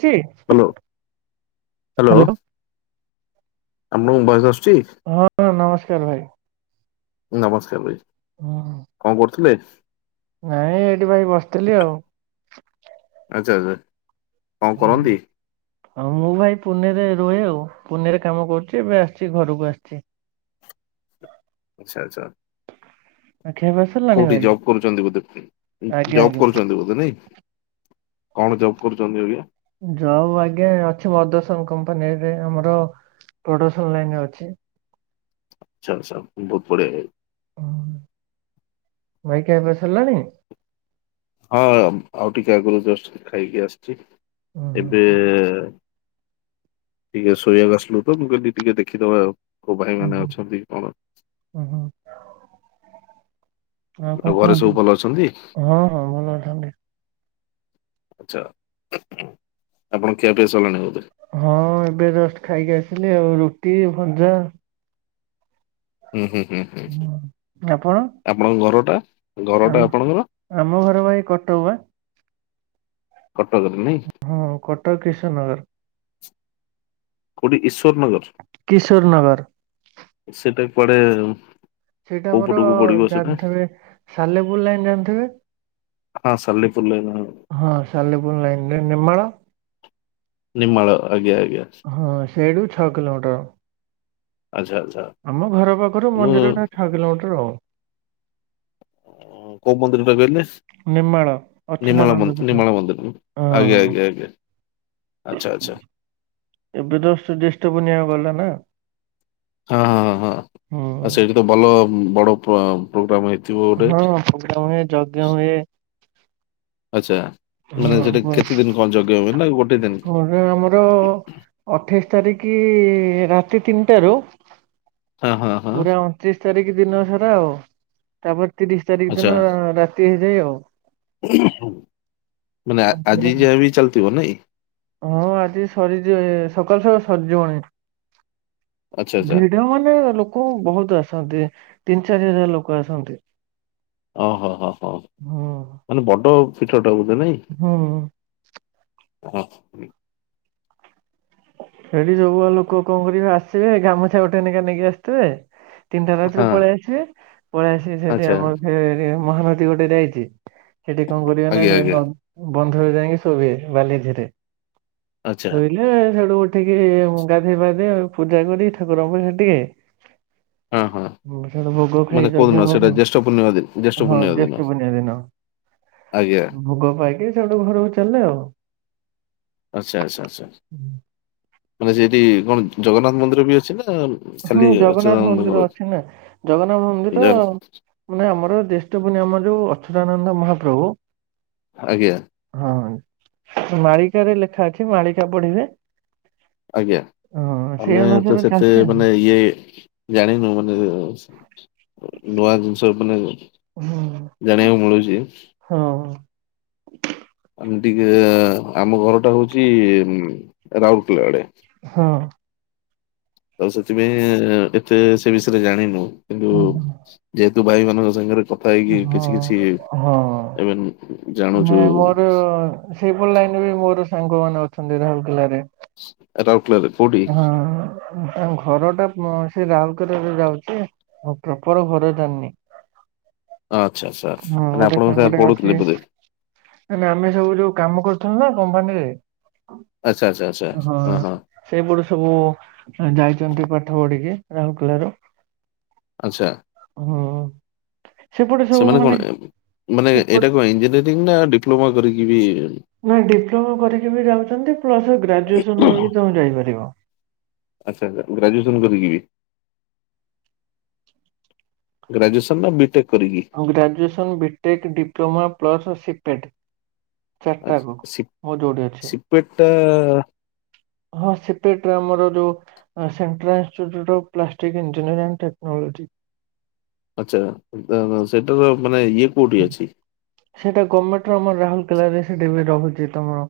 ଥି hello hello. ଆମ ବୈଦ ସ ହଁ ନମସ୍କାର ଭାଇ। ନମସ୍କାର ଭାଇ ହଁ କଣ କରୁଥିଲେ? ନାଇଁ ଏଇଠି ଭାଇ ବସିଥିଲି ଆଉ। ଆଚ୍ଛା ଆଚ୍ଛା କଣ ହୁଁ। କରନ୍ତି? ହଁ ମୁଁ ଭାଇ ପୁନେରେ ରୁହେ ଆଉ ପୁନେରେ କାମ କରୁଛି ଏବେ ଆସିଛି ଘରକୁ ଆସିଛି। ଆଚ୍ଛା ଆଚ୍ଛା। ଆଉ ଖିଆ ପିଆ ସରିଲାଣି କୋଉଠି ଭାଇ ଜବ୍ କରୁଛନ୍ତି ବୋଧେ ଉଁ ଆଜ୍ଞା ଜବ ଆଜ୍ଞା। କରୁଛନ୍ତି ବୋଧେ ନାଇଁ? କଣ ଜବ୍ କରୁଛନ୍ତି ଆଜ୍ଞା? ଜବ ଆଜ୍ଞା ଅଛି ମଦର ସୋପ କମ୍ପାନୀରେ ଆମର। ପ୍ରଡକ୍ସନ ଲାଇନରେ ଅଛି। ଆଚ୍ଛା ଆଚ୍ଛା ବହୁତ ବଢିଆ ଆଜ୍ଞା। ଭାଇ ଖିଆପିଆ ସାରିଲାଣି? ହଁ ଅମ ଆଉ ଟିକେ ଆଗରୁ ଜଷ୍ଟ ଖାଇକି ଆସିଛି ଏବେ। ହୁଁ ଟିକେ ଶୋଇବାକୁ ଆସିଲୁ ତ ମୁଁ କହିଲି ଟି-ଟିକେ ଦେଖିଦବା ଆଉ। କୋଉ ଭାଇ ମାନେ ଅଛନ୍ତି କଣ? ହୁଁ ଆଉ କଣ ଘରେ ସବୁ କୁହନ୍ତୁ? ଭଲ ଅଛନ୍ତି ହଁ ହଁ ଭଲ ଅଛନ୍ତି। ଆଚ୍ଛା ଆପଣଙ୍କ ଖିଆପିଆ ସରିଲାଣି ବୋଧେ? ହଁ ଏବେ ଜଷ୍ଟ ଖାଇକି ଆସିଲି ଆଉ ରୁଟି ଭଜା। ହୁଁ ହୁଁ ହୁଁ ହୁଁ ଆପଣ? ଆପଣଙ୍କ ଘର ଟା। ଆମ ଆମ ଘର ପା ଏଇ କଟକ ପା। କଟକ ହଁ କଟକ କିଶୋରନଗର। କୋଉଠି ଈଶ କିଶୋର ନଗର। ସେଟା କୁଆଡେ ଉଁ? ସେଇଟା ଆମର ଜାଣି ଥିବେ ସାଲେପୁର ଲାଇନ ଜାଣିଥିବେ। ହଁ ସାଲେପୁର ଲାଇନ୍। ହଁ ସାଲେପୁର ଲାଇନରେ ନେମାଳ ନିମଳ। ହଁ ସେଡ଼ୁ ଛଅ କିଲୋମିଟର। ଆଚ୍ଛା ଆଚ୍ଛା ଆମ ଘର ପାଖରୁ ମୁଁ ମନ୍ଦିର ଟା ଛଅ କିଲୋମିଟର ଆଉ କୋଉ ମନ୍ଦିର ଟା କହିଲେ? ନେମାଳ ନିମାଳ ଅଚ୍ୟୁତାନନ୍ଦ ବନ୍ଦ ପୀଠ ନିମାଳ ବନ୍ଦ ଆଜ୍ଞା ହଁ ଆଜ୍ଞା ଆଜ୍ଞା। ଆଚ୍ଛା ଆଚ୍ଛା ଏବେ ତ ଜଷ୍ଟ ଜ୍ୟେଷ୍ଠ ପୂର୍ଣ୍ଣିମା ଗଲାନା ହଁ ହଁ ହଁ ହଁ ହୁଁ ଆ ସେଇଠି ତ ଭଲ ବଡ ପ୍ରୋଗ୍ରାମ ହେଇ। ହଁ ପୋଗ୍ରାମ ହୁଏ ଯଜ୍ଞ ହୁଏ। ଆଚ୍ଛା ମାନେ ହଁ ସେଠି କେତେ ଦିନ କଣ ଯଜ୍ଞ ହୁଏ ନା ଗୋଟେ ଦିନ୍ ପ ହେ ଆମର ଅଠେଇଶି ତାରିଖ ରାତି ତିନିଟାରୁ ହଁ ହଁ ହଁ ପୁରା ଅଣତିରିଶ ତାରିଖ ଦିନ ସାରା ଆଉ ତାପରେ ତିରିଶ ତାରିଖ ଆଚ୍ଛା ଦିନ ରାତି ହେଇଯାଏ ଆଉ। ମାନେ ସନ୍ଧ୍ୟାରେ ଆଜି ଯାଏ ବି ଚାଲି ଥିବ ନାଇ। ହଁ ଆଜି ସରିଯିବ ସକାଳୁ ସକାଳୁ ସରିଯିବଣି। ଆଚ୍ଛା ଆଚ୍ଛା ଭିଡ଼ ମାନେ ଲୋକ ବହୁତ ଆସନ୍ତି। ତିନି ଚାରି ହଜାର ଲୋକ ଆସନ୍ତି। ଓ ହୋ ହ ହଁ ହୁଁ ମାନେ ବଡ ପିଠଟେ ଟଧ ନାଇଁ। ହୁଁ। [inaudible] ସେଠି ସବୁଆ ଲୋକ କଣ କରିବେ ଆସିବେ ଗାମୁଛା ଗଟେ ନେଖା ନେଇକି ଆସିଥିବେ। ତିନିଟା ରାତିରୁ ହଁ ପଳେଇ ଆସିବେ ପଳେଇ ଆସିକି ସେଠି ଆଚ୍ଛା ଆମର ସେ ମହାନଦୀ ଗୋଟେ ଯାଇଛି ସେଠି କଣ କରିବ ନା ଆଜ୍ଞା ସେ ଆଜ୍ଞା ବନ୍ଧ ହ ଯାଇକି ଶୋଇଏ [inaudible] ବାଲି ଧରେ। ଆଚ୍ଛା ଶୋଇଲେ। ସେଠୁ ଉଠିକି ଗାଧୋଇ ପାଧେମଇ ଆଉ ପୂଜାକରି ଠାକୁରଙ୍କୁ ସେ ଟିକେ। ହଁ ହଁ। ହଁ ସେଟ ଭୋଗ ଖାଇ ମାନେ କୋଉଦିନ ଯଜ୍ଞା କଣ ସେଇଟା ଜ୍ୟେଷ୍ଠ ପୂର୍ଣ୍ଣିମା ଦିନ ଜ୍ୟେଷ୍ଠ ହଁ ପୂର୍ଣ୍ଣିମା ଦିନ ଜେଷ୍ଠ ପୁନିମା ଦିନ। ଆଜ୍ଞା। ଭୋଗ ପାଇକି ସେଇଠୁ ଘରକୁ ଚାଲିଲେ ଆଉ। ଆଚ୍ଛା ଆଚ୍ଛା ଆଚ୍ଛା। ମାନେ ସେଇଠି କଣ ଜଗନ୍ନାଥ ମନ୍ଦିର ବି ଅଛି ନା ହୁଁ ଖାଲି ଜଗନ୍ନାଥ ଅଚ୍ୟୁତାନନ୍ଦଙ୍କର ମନ୍ଦିର ଅଛି ନା ଜଗନ୍ନାଥ ମନ୍ଦିର ତ ଜଗନ୍ନାଥ ମାନେ ଆମର ଜ୍ୟେଷ୍ଠ ପୁନେଇଁ ଆମର ଯୋଉ ଅଚୁଦାନନ୍ଦ ମହାପ୍ରଭୁ। ଆଜ୍ଞା। ହଁ ମାଳିକାରେ ଲେଖା ଅଛି ମାଳିକା ପଢ଼ିବେ। ଆଜ୍ଞା ଆମେ ତ ଅନୁସାରେ ସେତେ ଚାଲିଛି ଆଉ। ମାନେ ଇଏ। ଜାଣିନୁ ମାନେ ନୂଆ ଜିନିଷ ମାନେ। ହୁଁ ଜାଣିବାକୁ ମିଳୁଛି। ହଁ। ଆମେ ଟିକେ ଆମ ଘରଟା ହଉଛି ରାଉରକେଲା ଆଡ଼େ। ହଁ। ଆଉ ସେଥିପାଇଁ ଏତେ ସେ ବିଷୟରେ ଜାଣିନୁ କିନ୍ତୁ ଯେହେତୁ ତୁ ଭାଇ ମାନଙ୍କ ସାଙ୍ଗରେ କଥା ହେଇକି ହଁ କିଛି କିଛି ଏମେ ନା ମୋର ସେଇପରି ଲାଇନ୍ ବି ମୋର ସାଙ୍ଗ ମାନେ ଅଛନ୍ତି ରାଉରକେଲଲା ରେ [inaudible] ଏଟା ହଁ ଘରଟା ମ ସେ ରାଉଲକେଲାରେ ଯାଉଛି ଆ ପ୍ରପର ଘର ଜାଣିିନି। ଆଚ୍ଛା ଆଚ୍ଛା ହଁ ମାନେ ଗୋଟେ ଆପଣଙ୍କ ସାର୍ ସାଙ୍ଗଟେ ପଢୁଥିଲେ ଅଛି ବୋଧେ ଆମେ ଆମେ ସବୁ ଯୋଉ କାମ କରୁ। ନା କମ୍ପାନୀରେ। ଆଚ୍ଛା ଆଚ୍ଛା ଆଚ୍ଛା ହଁ ସେଇପଟୁ ସବୁ ଯାଇଛନ୍ତି ପାଠ ପଢ଼ିକିଇ ରାହୁଲ୍ କେଲାରେ। ଆଚ୍ଛା। ସେପଟେ ସବୁ ସେମାନେ ମାନେ କଣ ମାନେ ସେପଟ ଏଇଟାକୁ ଇଞ୍ଜିନିୟରିଂ ନା ଡିପ୍ଲୋମା କରିକି ବି ନାଇ ଡିପ୍ଲୋମା କରିକି ବି ଯାଉଚନ୍ତି। ପ୍ଲସ୍ ଗ୍ରାଜୁଏସନ ର ବି ତୋମେ ଯାଇପାରିବ। ଆଚ୍ଛା ଆଚ୍ଛି ଗ୍ରାଜୁଏସନ କରିକି ବି? ଗ୍ରାଜୁଏସନ୍ ନା ବିଟେକ୍? କରିକି ଅଁ, ଗ୍ରାଜୁଏସନ୍, ବିଟେକ୍, ଡିପ୍ଲୋମା ପ୍ଲସ୍ ସିଟେଡ୍। ଚାରଟା ଆଚ୍ଛା କୁ ସି ମୋ ଯୋଉଟି ଅଛି। ସିପେଟ ଟା ହଁ ସିଟେଟ୍ ରେ ଆମର ଯୋଉ ଅ, ସେଣ୍ଟ୍ରାଲ୍ ସେ ଯୋଉଟା ପ୍ଲାଷ୍ଟିକ୍ ଇଞ୍ଜିନିୟର ଜାଣିଚ ଟେକ୍ନୋଲୋଜି? ଆଚ୍ଛା ନା ନା ସେଟାର ମାନେ ଇଏ କୋଉଟି ଅଛି? ସେଟା ଗମେଣ୍ଟ ଆମର ରାହୁଲକେଲାରେ ସେଠି ବି ରହୁଚି ତୋମର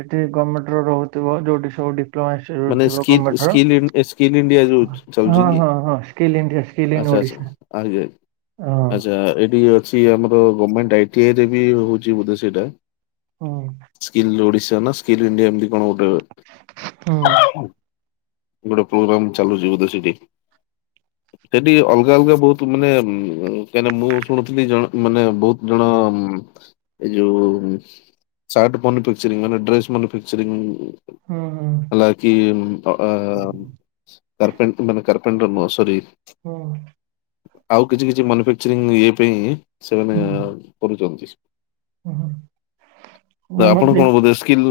ସେଠି ଗମେଣ୍ଟ ରେ ବହୁତ ଭ ମା ଯୋଉଟି ସୋଉଟି ମାନେ skill a skill in a skill India ଯୋଉ ହଁ ଚାଲୁଚି କି? ହଁ ହଁ ସ୍କିଲ୍ ଇଣ୍ଡିଆ ସ୍କିଲ୍ ଇନ୍ ଆଚ୍ଛା, ଆଚ୍ଛା, ଓଡିଶା ଆଜ୍ଞା, ହଁ ଆଚ୍ଛା ଏଠି ଅଛି ଆମର ଗମେଣ୍ଟ ଆ ଟେଜ ବି ହଉଚି ବୋଧେ ସେଇଟା ହୁଁ ସ୍କିଲ୍ ଓଡିଶା ନା ସ୍କିଲ୍ ଇଣ୍ଡିଆ ଏମତି କଣ ଗୋଟେ ହୁଁ ଗୋଟେ ପ୍ରୋଗ୍ରାମ୍ ଚାଲୁଚି ବୋଧେ ସେଇଠି? ସେଠି ଅଲଗା ଅଲଗା ବହୁତ ମାନେ ଉଁ, କାହିଁନା ମୁଁ ଶୁଣୁଥିଲି ଜଣ ମାନେ ବହୁତ ଜଣ ଉଁ, ଉଁ, ଏ ଯୋଉା ଉଁ, ସାର୍ଟ ପନ ପିନଛନି ମାନେ ଡ୍ରେସ୍ ମାନେ ପିନଛନି ଉଁ, ହୁଁ ହୁଁ। ଆଲା କିି ଉଁ, ଅ, ଆ, କାର୍ପେଣ୍ଟ ମାନେ କାର୍ପ ପେଣ୍ଡ ନ ସରି ହଁ। ଆଉ କିଛି କିଛି ମନିଫେକ୍ଚରିଂ ଇଏ ପାଇଁ ସେମାନେ ହୁଁ କରୁଚନ୍ତି। ହୁଁ ନା ଆମର ଆପଣ ସେ କଣ ବୋଧେ ସ୍କିଲ୍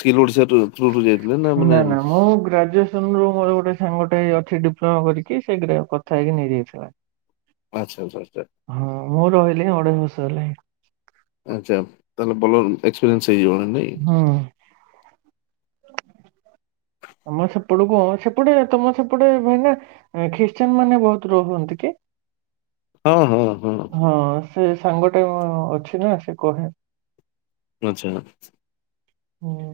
ସ୍କିଲ୍ ଓଡିଶା [unintelligible] ନା ନା ମୁଁ ଗ୍ରାଜୁଏସନ ରୁ ମୋର ଗୋଟେ ସାଙ୍ଗଟେ ଅଛି ଡିପ୍ ଫର୍ମ ଭରିକି ସେଇ ଦିନ କଥା ହେଇକି ନେଇଯାଇଥିଲା। ଆଚ୍ଛା, ଆଚ୍ଛା। ହଁ ମୁଁ ରହିଲି ଅଢେଇ ବର୍ଷ ହେଲାଣି। ଆଚ୍ଛା ତାହେଲେ ଭଲ ଏସପିରିଏନ୍ସ ସେଇଯିବଣି ନାଇ? ହୁଁ। [unintelligible] କଣ ସେପଟେ ତୋମ ସେପଟେ ଭାଇନା ଏ ଖ୍ରୀଷ୍ଟିୟାନ ମାନେ ବହୁତ ରହନ୍ତି କି? ହଁ, ହଁ। ହଁ ସେ ସାଙ୍ଗ ଟା ମୋ ଅଛି ନା ସେ କହେ। ଆଚ୍ଛା। ହଁ।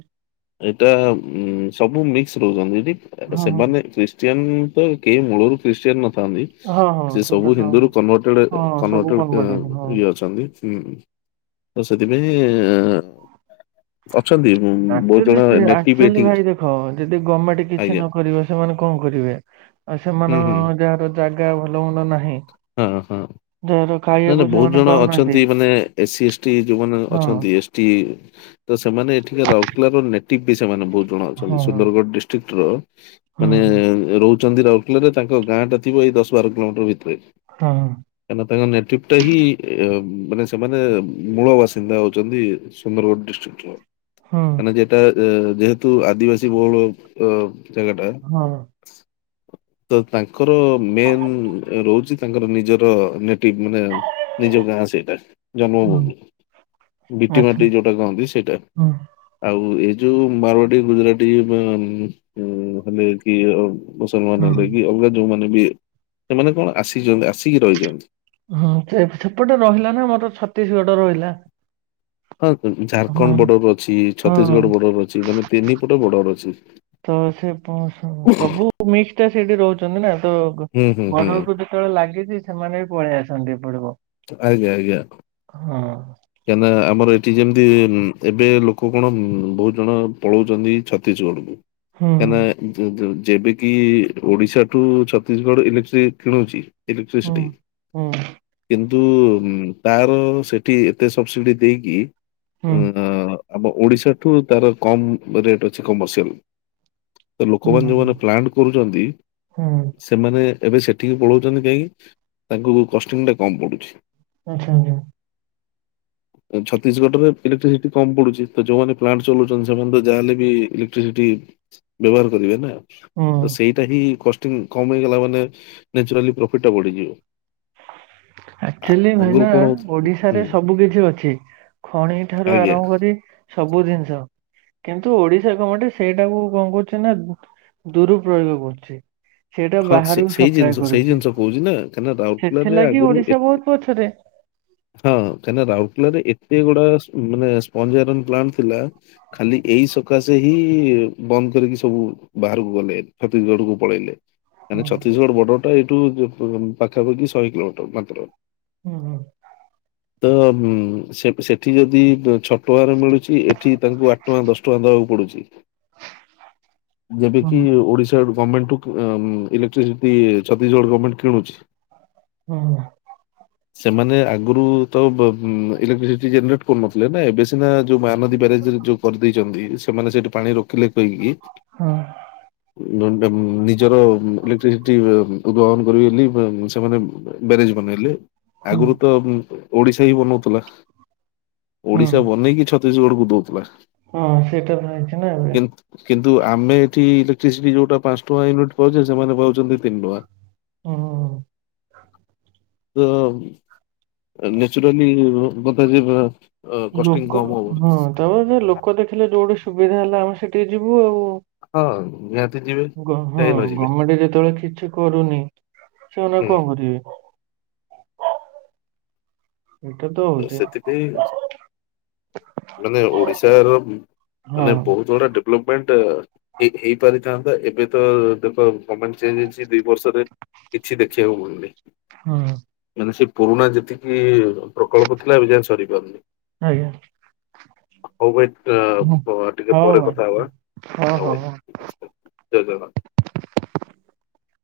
ଏଟା ଉଁ, ସବୁ ମିକ୍ସ ରହୁଛନ୍ତି ଏଠି ଏଟା ହଁ ସେମାନେ ଖ୍ରୀଷ୍ଟି ୟାନ ତ କେ ମୂଳରୁ ଖ୍ରୀଷ୍ଟିୟାନ୍ ନ ଥାନ୍ତି। ହଁ ହଁ ହଁ ସିଏ ସବୁ ସେଇଟା ତ ହିନ୍ଦୁରୁ କନଭଟେଡ୍ ଏ ହଁ ସବୁ କନଭଟେଡ୍ଏ କନଭର୍ଟ ହେଇଛନ୍ତି ହଁ ଇଏ ଅଛନ୍ତି। ହୁଁ, ତ ସେଥିପାଇଁ ଅଛନ୍ତି ବହୁତ ଜଣ ଏ ନେଟିଭ୍ ଆକ୍ଚୁଆଲି ଏଠି ଭାଇ ଦେଖ ଯଦି ଗମେଣ୍ଟ କିଛି ଆଜ୍ଞା ନ କରିବ ସେମାନେ କଣ କରିବେ। ଆଉ ହୁଁ ସେମାନଙ୍କ ହୁଁ ହଁ ଯାହାର ଜାଗା ଭଲ ମ ହଁ, ହଁ। ନାଇ ଖାଇବାକୁ ନାଇ ବହୁତ ସେମାନେ ଜଣ ପାଉନାହାନ୍ତି ଅଛନ୍ତି ମାନେ ଏ ସି, ଏସ୍ ଟି ଯୋଉମାନେ ହଁ ଅଛନ୍ତି। ଏସ୍ ଟି ତ ସେମାନେ ଏଠି କା ରାଉରକେଲାର ନେଟିବ୍ ବି ସେମାନେ ବହୁ ଜଣ ଅଛନ୍ତି। ହଁ ସୁନ୍ଦରଗଡ଼ ଡିଷ୍ଟ୍ରିକ୍ ର ହଁ ମାନେ ରହୁ ଛନ୍ତି ରାଉରକେଲାରେ ତାଙ୍କ ଗାଁ ଟା ଥିବ ଏ ଦଶ ବାର କିଲୋମିଟର୍ ଭି ତରେ ହଁ କାଇନା ନେଟିବ୍ ଟା ହିଁ ଏ, ଉଁ, ମାନେ ସେମାନେ ମୂଳ ବାସିନ୍ଦା ହଉଛନ୍ତି ସୁନ୍ଦରଗଡ଼ ଡିଷ୍ଟ୍ରିକ୍ ର। ହଁ ମାନେ ଯେଟା ଏ ଯେହେତୁ ଆଦିବାସୀ ବହୁଳ ଅ, ଜାଗାଟା। ହଁ ତ ତାଙ୍କର ମେନ୍ ରହୁଛି ତାଙ୍କର ନିଜର ମାନେ ନିଜ ଗାଁ ସେଇଟା ହଁ ଜନ୍ମଭୂମି। ବିଟି ଆଚ୍ଛା ମାଟି ଯୋଉଟା କହନ୍ତି ସେଇଟା ହୁଁ ଆଉ ଏଉ ଯୋଉ ବାରବାଟୀ ଗୁଜୁରାଟି ହେଲେ କି ମୁସଲମାନ ହୁଁ ହେଲେ କି ଅଲଗା ଯୋଉମାନେ ବି ସେମାନେ କଣ ଆସିଛନ୍ତି। ଆସିକି ରହିଛନ୍ତି। ହଁ ସେପଟେ ରହିଲା ନା ମୋର ଛତିସିଗଡ ରହିଲା। ହଁ ହଁ ଝାାରଖଣ୍ଡ ବର୍ଡର ଅଛି ହଁ ଛତିସିଗଡ ବର୍ଡର ଅଛି ମାନେ ତିନିପଟେ ବର୍ଡର ଅଛି। ତ ସେ ସବୁ ମିକ୍ସ ଟା ସେଇଠି ରହୁଛନ୍ତି ନା। ତ ହୁଁ ହୁଁ ହୁଁ ବଢରକୁ ଯେତେବେଳେ ଲାଗିଛି ସେମାନେ ବି ପଳେଇ ଆସନ୍ତି ଏପଟକୁ। ଆଜ୍ଞା ଆଜ୍ଞା। ହଁ। କାହିଁକିନା ଆମର ଏଠି ଯେମିତି ଏବେ ଲୋକ କଣ ବହୁତ ଜଣ ପଳଉଛନ୍ତି ଛତିସିଗଡ କୁ। ହୁଁ କାନା ଯେବେ କିି ଓଡିଶାଠୁ ଛତିସିଗଡ ଇଲେକ୍ଟ୍ରିକ କିଣୁଛି? ହୁଁ ଇଲେକ୍ଟ୍ରିସିଟି ହୁଁ କିନ୍ତୁ ତାର ସେଠି ଏତେ ସବସିଡି ଦେଇକି ହୁଁ ଉଦ ଆମ ଓଡିଶା ଠୁ ତାର କମ ରେଟ୍ ଅଛି କମର୍ସିଆଲ। ତ ହୁଁ ଲୋକମାନେ ଯୋଉମାନେ ପ୍ଲାଣ୍ଟ କରୁଛନ୍ତି ହୁଁ ସେମାନେ ଏବେ ସେଠିକି ପଳାଉଛନ୍ତି କାହିଁକି ତାଙ୍କୁ କଷ୍ଟ୍ୟୁମଟା କମ ପଡ଼ୁଛି। ଆଛା ଆଛା। ଛତିସିଗଡ ରେ ଇଲେକ୍ଟ୍ରିସିଟି କମ ପଡୁଛି ତ ଯୋଉମାନେ ପ୍ଲାଣ୍ଟ ଚଲଉଛନ୍ତି ସେମାନେ ତ ଯାହାହଲେ ବି ଇଲେକ୍ଟ୍ରିସିଟି ବ୍ୟବହାର କରିବେ । ହୁଁ ତ ସେଇଟା ହିଁ କଷ୍ଟିଂ କମ ହେଇଗଲା ମାନେ ନନ୍ୟଚୁରାଲି ପ୍ରଫିତି ଟା ବଢିଯିବ। ଆ ଆଚୁଆଲି ଆଗରୁ ଭାଇନା କଣ ହଉ ହୁଁ ଓଡିସାରେ ସବୁ କିଛି ଅଛି ଖଣି ଠାରୁ ଆଜ୍ଞା ଆରମ୍ଭ କରି ସବୁ ଜିନିଷ। କିନ୍ତୁ ଓଡିଶା ଗମେଟେ ସେଇଟାକୁ କଣ କରୁଛି ନା ଦୁରୁପ୍ରୟୋଗ କରୁଛି। ସେଇଟା ହଁ ସେ ବାହାରକୁ ସେଇ ସପ୍ଲାଏ ଜିନିଷ ସେଇ କରୁଛି ଜିନିଷ କହୁଛି ନା କାହିଁକିନା ରାଉରକେଲାରେ ସେଥିଲାଗି ଆଗରୁ ଏ ଓଡିଶା ବହୁତ ପଛରେ। ହଁ କାହିଁକି ରାଉରକେଲାରେ ଏତେ ଗୁଡା ମାନେ ସ୍ପ୍ଜ ଆଇରନ୍ ପ୍ଲାଣ୍ଟ ଥିଲା ଖାଲି ଏଇ ସକାଶେ ହିଁ ବନ୍ଦ କରିକି ସବୁ ବାହାରକୁ ଗଲେ ଛତିସିଗଡ କୁ ପଳେଇଲେ ମାନେ ହଁ ଛତିସିଗଡ ବର୍ଡର ଟା ଏଇଠୁ ପାଖାପାଖି ଶହେ କିଲୋମିଟର ମାତ୍ର ହୁଁ ହୁଁ। ତ ଉଁ ସେଠି ଯଦି ଛୋଟ ଟଙ୍କାରେ ମିଳୁଛି ଏଠି ତାଙ୍କୁ ଆଠ ଟଙ୍କା ଦଶ ଟଙ୍କା ଦେବାକୁ ପଡୁଛି। ଯେବେ କିି ହୁଁ ଓଡିଶାର ଗମେଟ୍ କୁ ଇଲେଟି ଜଦି ଛତିସିଗଡ଼ ଗର୍ଣମେଣ୍ଟ କିଣୁଛି। ହୁଁ। ସେମାନେ ଆଗରୁ ତ ଇଲେଟସି ଜନେଟ କରୁନଥିଲେ ନା ଏବେ ସିନା ଯୋଉ ମହାନଦୀ ବ୍ୟାରେଜରେ ଯୋଉ କରିଦେଇଛନ୍ତି ସେମାନେ ସେଠି ପାଣି କହି କି। ବେ ନିଜର ଇଲେକ୍ଟ୍ରିସିଟି ଉବହନ କରିବେବୋଲି ସେମାନେ ବ୍ୟାରେଜ ବନେଇଲେ। ହୁଁ ଆଗରୁ ତ ଓଡିଶା ହି ବନଉଥିଲା ହୁଁ ଓଡିଶା ବନେଇକି ଛତ ଛତିଶିଗଡ଼କୁ ଦେଉଥିଲା। ହଁ ସେଇଟା ବି ହେଇଛି ନା ଏବେ? କିନ୍ତୁ ଆମେ ଏଠି ଇଲେକ୍ଟ୍ରିସି ଯୋଉଟା ପାଞ୍ଚ ଟଙ୍କା ୟୁନିଟ ପାଉଛେ ସେମାନେ ପାଉଛନ୍ତି ତିନି ଟଙ୍କା। ହଉ ହଉ। ତ ନେଚୁରାଲି ବତଯେ ଲୋକ ହଁ ତାପ ଲୋକ ଦେଖିଲେ ଯୋଉଠି ସୁବିଧା ହେଲା ଆମେ ସେଠିକି ଯିବୁ ଆଉ। [unintelligible] ହଁ କାହିଁ ନ ଯିବେ ଗଭର୍ଣମେଣ୍ଟ ଯେତେବେଳେ କିଛି କରୁନି ସେମାନେ ହୁଁ କଣ କରିବେ। ଏଇଟା ତ ହଉଛି ସେଥିପାଇଁ ମାନେ ଓଡିଶା । ତାହାର ହଁ ମାନେ ବହୁତ ବଡ ଡେ ଭଲପମେଣ୍ଟ ହେଇ ହେଇପାରି ଥାନ୍ତା ଏବେ ତ ଦେଖ ଗମେଣ୍ଟ । ଚେଞ୍ଜ ହେଇଛି ଦୁଇ ବର୍ଷରେ କିଛି ଦେଖିବାକୁ ମିଳୁନି । ହଁ । ସେ ପୁରୁଣା ଯେତିକି ପ୍ରକଳ୍ପ ଥିଲା ଏବେ ଯାଏ ସରିପାରୁନି । ଆଜ୍ଞା । ହଉ ଭାଇ ଆ ପ ଟିକେ ହଉ ପରେ ଭାଇ କଥା ହବା ହଉ ଭାଇ । ଜାଇକା କା